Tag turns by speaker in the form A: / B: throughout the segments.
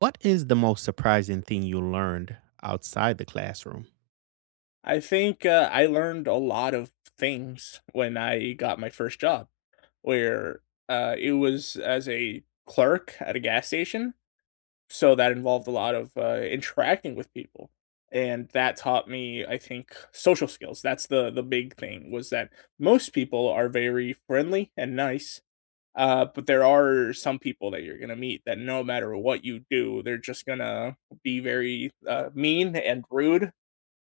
A: What is the most surprising thing you learned outside the classroom?
B: I think, I learned a lot of things when I got my first job, where, it was as a clerk at a gas station, so that involved a lot of, interacting with people, and that taught me, I think, social skills. That's the big thing, was that most people are very friendly and nice, but there are some people that you're gonna meet that no matter what you do, they're just gonna be very, mean and rude,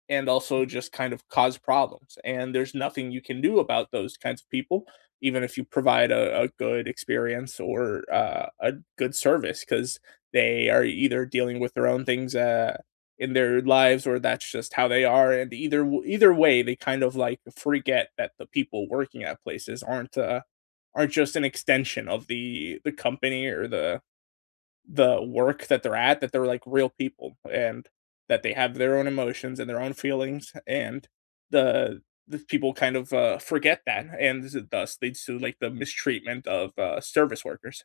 B: and also just kind of cause problems. And there's nothing you can do about those kinds of people, even if you provide a good experience or a good service, because they are either dealing with their own things in their lives or that's just how they are. And either way, they kind of like forget that the people working at places aren't just an extension of the company or the work that they're at, that they're like real people and that they have their own emotions and their own feelings and the people kind of, forget that and thus leads to, like, the mistreatment of, service workers.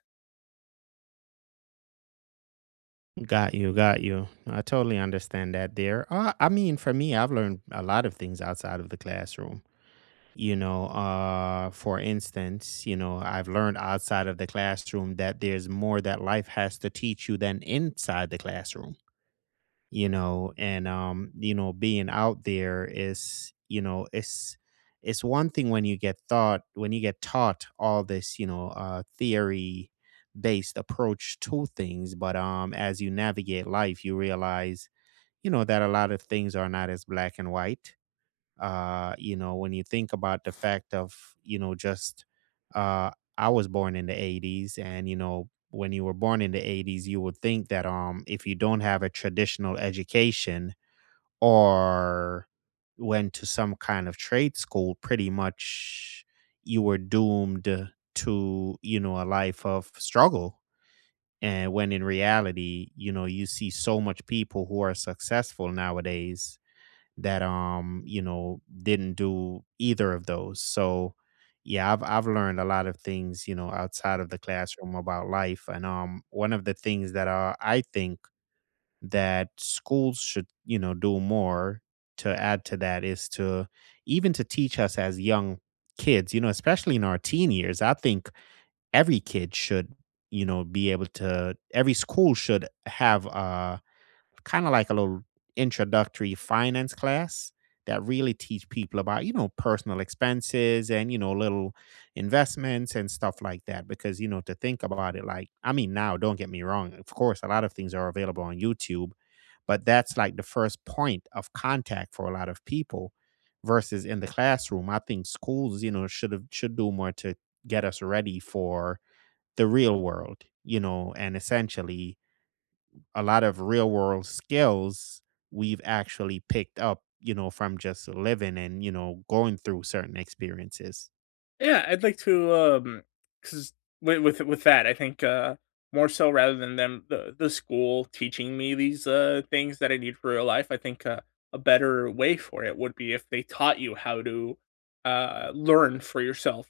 A: Got you, got you. No, I totally understand that there. For me, I've learned a lot of things outside of the classroom. For instance, I've learned outside of the classroom that there's more that life has to teach you than inside the classroom. You know and you know Being out there is, it's one thing when you get taught all this, theory based approach to things. But as you navigate life, you realize, you know, that a lot of things are not as black and white. When you think about the fact of, you know, just uh I was born in the 80s, and you know, when you were born in the 80s, you would think that, um, if you don't have a traditional education or went to some kind of trade school, pretty much you were doomed to, you know, a life of struggle. And when in reality, you know, you see so much people who are successful nowadays that, um, you know, didn't do either of those. So yeah, I've learned a lot of things, you know, outside of the classroom about life. And one of the things that I think that schools should, you know, do more to add to that is to, even to teach us as young kids, you know, especially in our teen years, I think every kid should, you know, be able to, every school should have kind of like a little introductory finance class that really teach people about, you know, personal expenses and, you know, little investments and stuff like that. Because, you know, to think about it, I mean now, don't get me wrong, of course a lot of things are available on YouTube, but that's like the first point of contact for a lot of people. Versus in the classroom, I think schools, you know, should do more to get us ready for the real world, you know. And essentially, a lot of real world skills we've actually picked up, you know, from just living and, you know, going through certain experiences.
B: Yeah, I'd like to, 'cause with that, I think, more so rather than the school teaching me these, things that I need for real life, I think, a better way for it would be if they taught you how to, learn for yourself,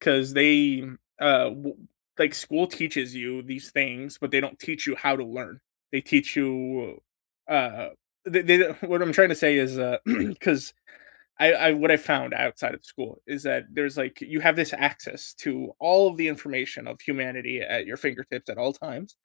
B: cause they, w like, school teaches you these things, but they don't teach you how to learn. They teach you, uh, they don't- what I'm trying to say is, cause. I what I found outside of school is that there's like you have this access to all of the information of humanity at your fingertips at all times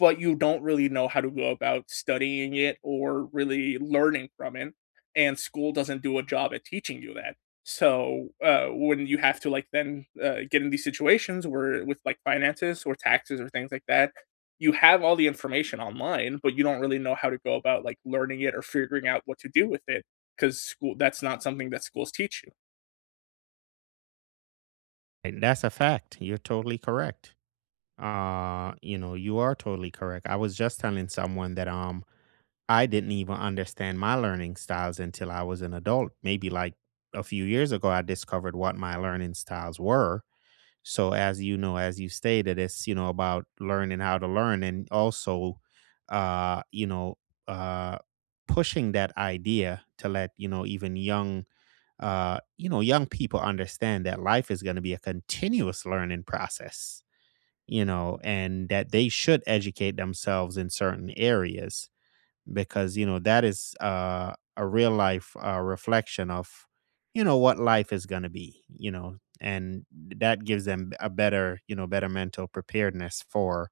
B: but you don't really know how to go about studying it or really learning from it, and school doesn't do a job at teaching you that. So, when you have to, like, get in these situations where with, like, finances or taxes or things like that, you have all the information online, but you don't really know how to go about, like, learning it or figuring out what to do with it because school that's not something that schools teach you.
A: And that's a fact. You're totally correct. You know, you are totally correct. I was just telling someone that, um, I didn't even understand my learning styles until I was an adult. Maybe like a few years ago I discovered what my learning styles were. So as you know, as you stated, it's, you know, about learning how to learn. And also, uh, you know, uh, pushing that idea to let you know, even young people understand that life is going to be a continuous learning process. You know, and that they should educate themselves in certain areas. Because, you know, that is a real life reflection of, you know, what life is going to be, you know. And that gives them a better you know better mental preparedness for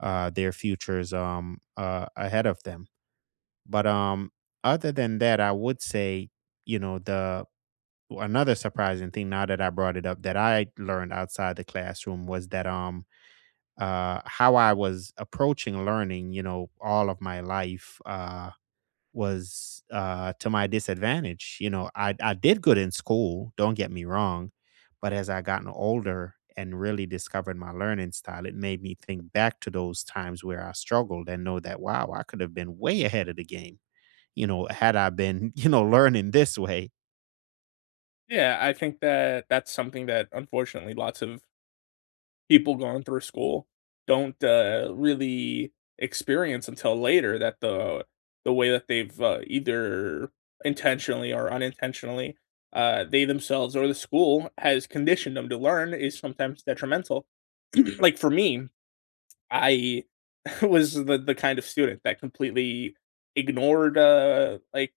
A: their futures ahead of them. But other than that, I would say, you know, the another surprising thing, now that I brought it up, that I learned outside the classroom was that, um, how I was approaching learning, you know, all of my life, was, to my disadvantage. You know, I did good in school, don't get me wrong, but as I gotten older and really discovered my learning style, it made me think back to those times where I struggled and know that wow, I could have been way ahead of the game, you know, had I been, you know, learning this way.
B: Yeah, I think that that's something that, unfortunately, lots of people going through school don't, really experience until later that the way that they've, either intentionally or unintentionally, they themselves or the school has conditioned them to learn is sometimes detrimental. Like, for me, I was the kind of student that completely ignored, uh, like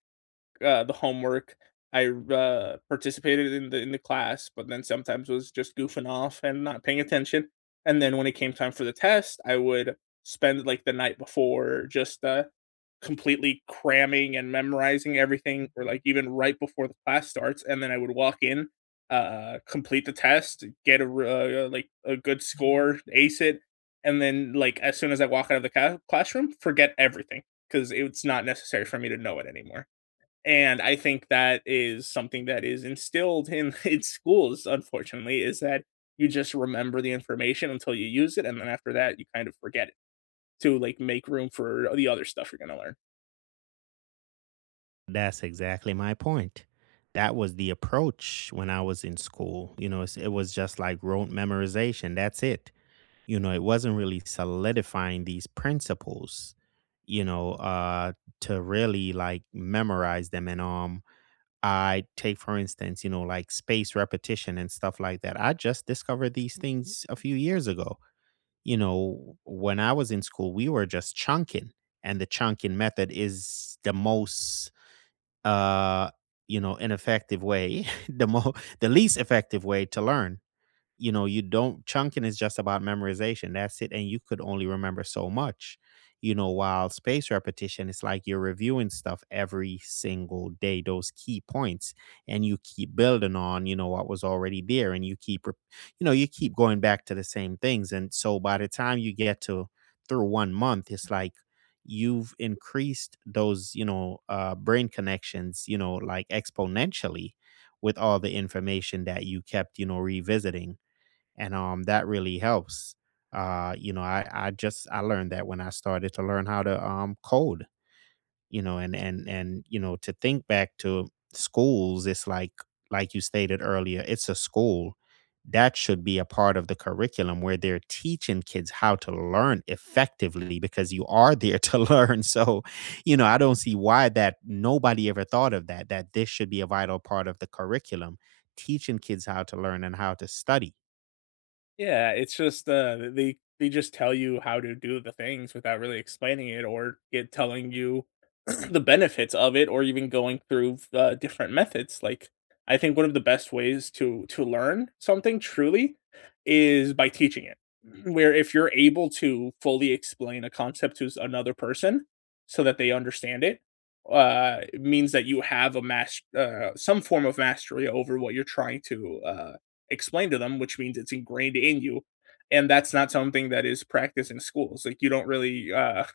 B: uh, the homework. I participated in the class, but then sometimes was just goofing off and not paying attention. And then when it came time for the test, I would spend like the night before just completely cramming and memorizing everything, or like even right before the class starts. And then I would walk in, complete the test, get like a good score, ace it, and then like as soon as I walk out of the classroom, forget everything because it's not necessary for me to know it anymore. And I think that is something that is instilled in in schools, unfortunately, is that you just remember the information until you use it, and then after that you kind of forget it to like make room for the other stuff you're going to learn.
A: That's exactly my point. That was the approach when I was in school. You know, it was just like rote memorization. That's it. You know it wasn't really solidifying these principles, you know uh to really like memorize them. And I take, for instance, you know, like space repetition and stuff like that, I just discovered these things a few years ago. You know, when I was in school, we were just chunking. And the chunking method is the most uh ineffective way, the most, the least effective way to learn. You know, you don't chunking is just about memorization, that's it, and you could only remember so much. You know, while space repetition, it's like you're reviewing stuff every single day, those key points, and you keep building on, you know, what was already there, and you keep you keep going back to the same things. And so by the time you get to through one month, it's like you've increased those, brain connections, you know, like exponentially, with all the information that you kept, you know, revisiting. And that really helps. I learned that when I started to learn how to, um, code. You know, and you know, to think back to schools, it's like you stated earlier, it's a school that should be a part of the curriculum where they're teaching kids how to learn effectively, because you are there to learn. So you know, I don't see why that nobody ever thought of that, that this should be a vital part of the curriculum: teaching kids how to learn and how to study.
B: Yeah, it's just they just tell you how to do the things without really explaining it or it telling you the benefits of it or even going through different methods. Like, I think one of the best ways to learn something truly is by teaching it. Where if you're able to fully explain a concept to another person so that they understand it, it means that you have some form of mastery over what you're trying to explained to them, which means it's ingrained in you. And that's not something that is practiced in schools. Like, you don't really uh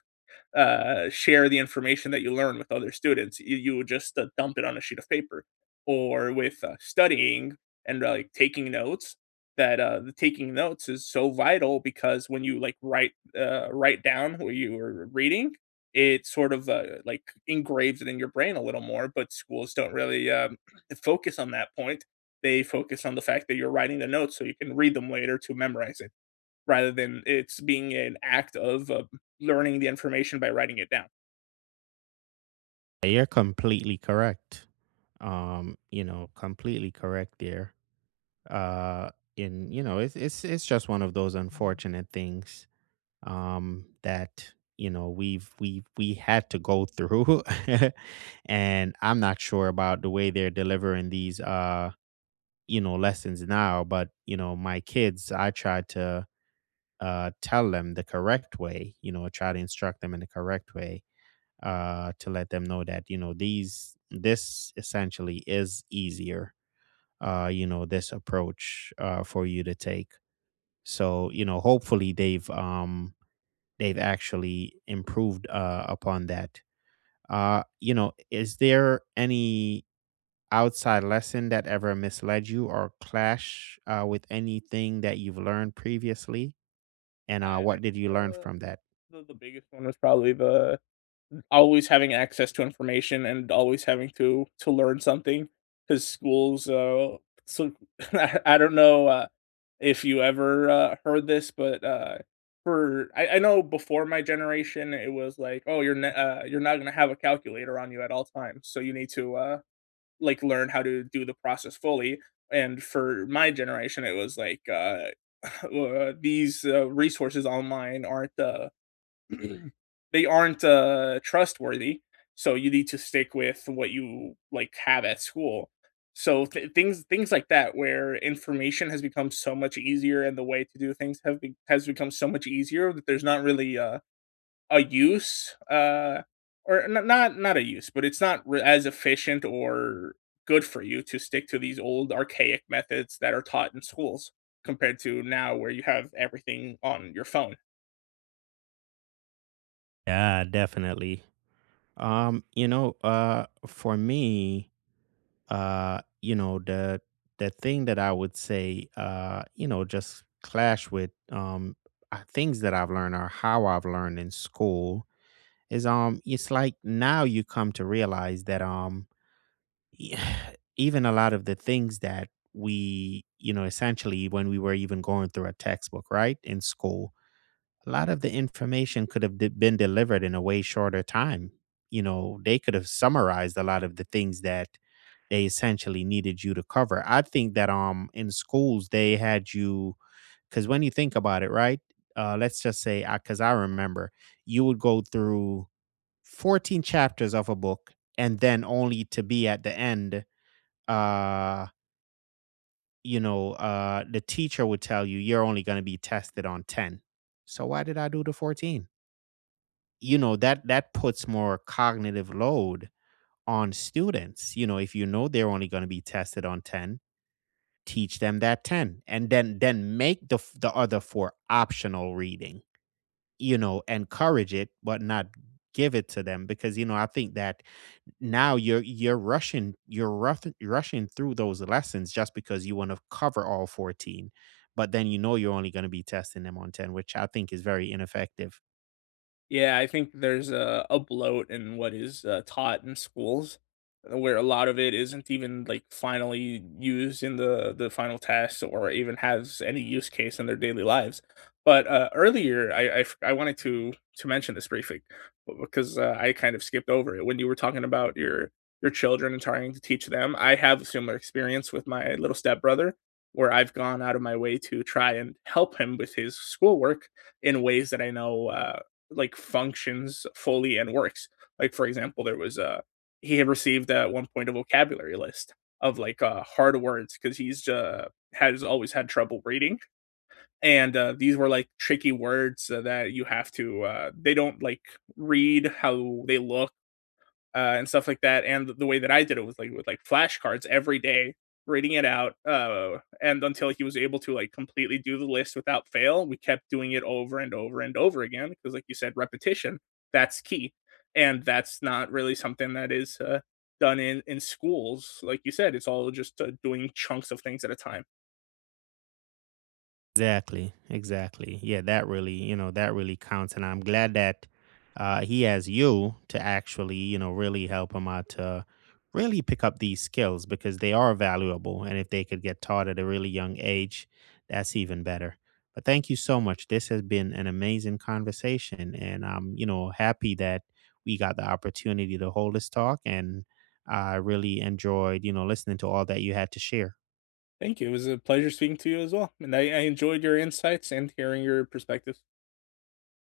B: uh, share the information that you learn with other students. You would just dump it on a sheet of paper, or with studying and like taking notes. That the taking notes is so vital, because when you like write down what you were reading, it sort of like engraves it in your brain a little more. But schools don't really focus on that point. They focus on the fact that you're writing the notes so you can read them later to memorize it, rather than it's being an act of, learning the information by writing it down.
A: You're completely correct. You know, completely correct there. Uh, in You know, it's it's just one of those unfortunate things, um, that, you know, we had to go through. And I'm not sure about the way they're delivering these, you know, lessons now, but you know, my kids, I try to tell them the correct way, you know, try to instruct them in the correct way, to let them know that, you know, these this essentially is easier. You know, this approach, for you to take. So you know, hopefully they've, they've actually improved, upon that. You know, is there any outside lesson that ever misled you or clash, with anything that you've learned previously? And
B: Yeah, I
A: what
B: think
A: did you learn from that?
B: the biggest one was probably the always having access to information and always having to learn something. Because schools, so I don't know, if you ever, heard this, but, for I know before my generation, it was like, "Oh, you're not gonna have a calculator on you at all times, so you need to, like learn how to do the process fully. And for my generation, it was like these resources online aren't they aren't trustworthy, so you need to stick with what you like have at school. So things like that, where information has become so much easier, and the way to do things has become so much easier that there's not really a use, or n not not a use, but it's not re as efficient or good for you to stick to these old archaic methods that are taught in schools compared to now where you have everything on your phone.
A: Yeah, definitely. You know, for me, you know, the thing that I would say, you know, just clash with, um, things that I've learned or how I've learned in school is, um, it's like now you come to realize that, um, even a lot of the things that we, you know, essentially when we were even going through a textbook, right, in school, a lot of the information could have been delivered in a way shorter time. You know, they could have summarized a lot of the things that they essentially needed you to cover. I think that, um, in schools they had you, because when you think about it, right? Let's just say, because I remember, you would go through 14 chapters of a book, and then only to be at the end, uh uh, the teacher would tell you you're only going to be tested on 10. So why did I do the 14? You know, that puts more cognitive load on students. You know, if you know they're only going to be tested on 10, teach them that 10, and then make the other 4 optional reading. You know, encourage it, but not give it to them. Because you know, I think that now you're rushing rushing through those lessons just because you want to cover all 14. But then, you know, you're only going to be testing them on 10, which I think is very ineffective.
B: Yeah, I think there's a bloat in what is, taught in schools, where a lot of it isn't even, like, finally used in the final tests or even has any use case in their daily lives. But, earlier, I wanted to mention this briefly, b because, I kind of skipped over it when you were talking about your children and trying to teach them. I have a similar experience with my little stepbrother, where I've gone out of my way to try and help him with his schoolwork in ways that I know, like functions fully and works. Like, for example, there was he had received at one point a vocabulary list of like hard words because he's has always had trouble reading, and these were like tricky words that you have to they don't like read how they look, and stuff like that. And the way that I did it was like with like flashcards every day, reading it out. And until he was able to like completely do the list without fail, we kept doing it over and over and over again because, like you said, repetition, that's key, and that's not really something that is done in schools. Like you said, it's all just doing chunks of things at a time.
A: Exactly, exactly. Yeah, that really, you know, that really counts. And I'm glad that, he has you to actually, you know, really help him out to really pick up these skills, because they are valuable. And if they could get taught at a really young age, that's even better. But thank you so much. This has been an amazing conversation, and I'm, you know, happy that we got the opportunity to hold this talk, and I really enjoyed, you know, listening to all that you had to share.
B: Thank you. It was a pleasure speaking to you as well, and I enjoyed your insights and hearing your perspectives.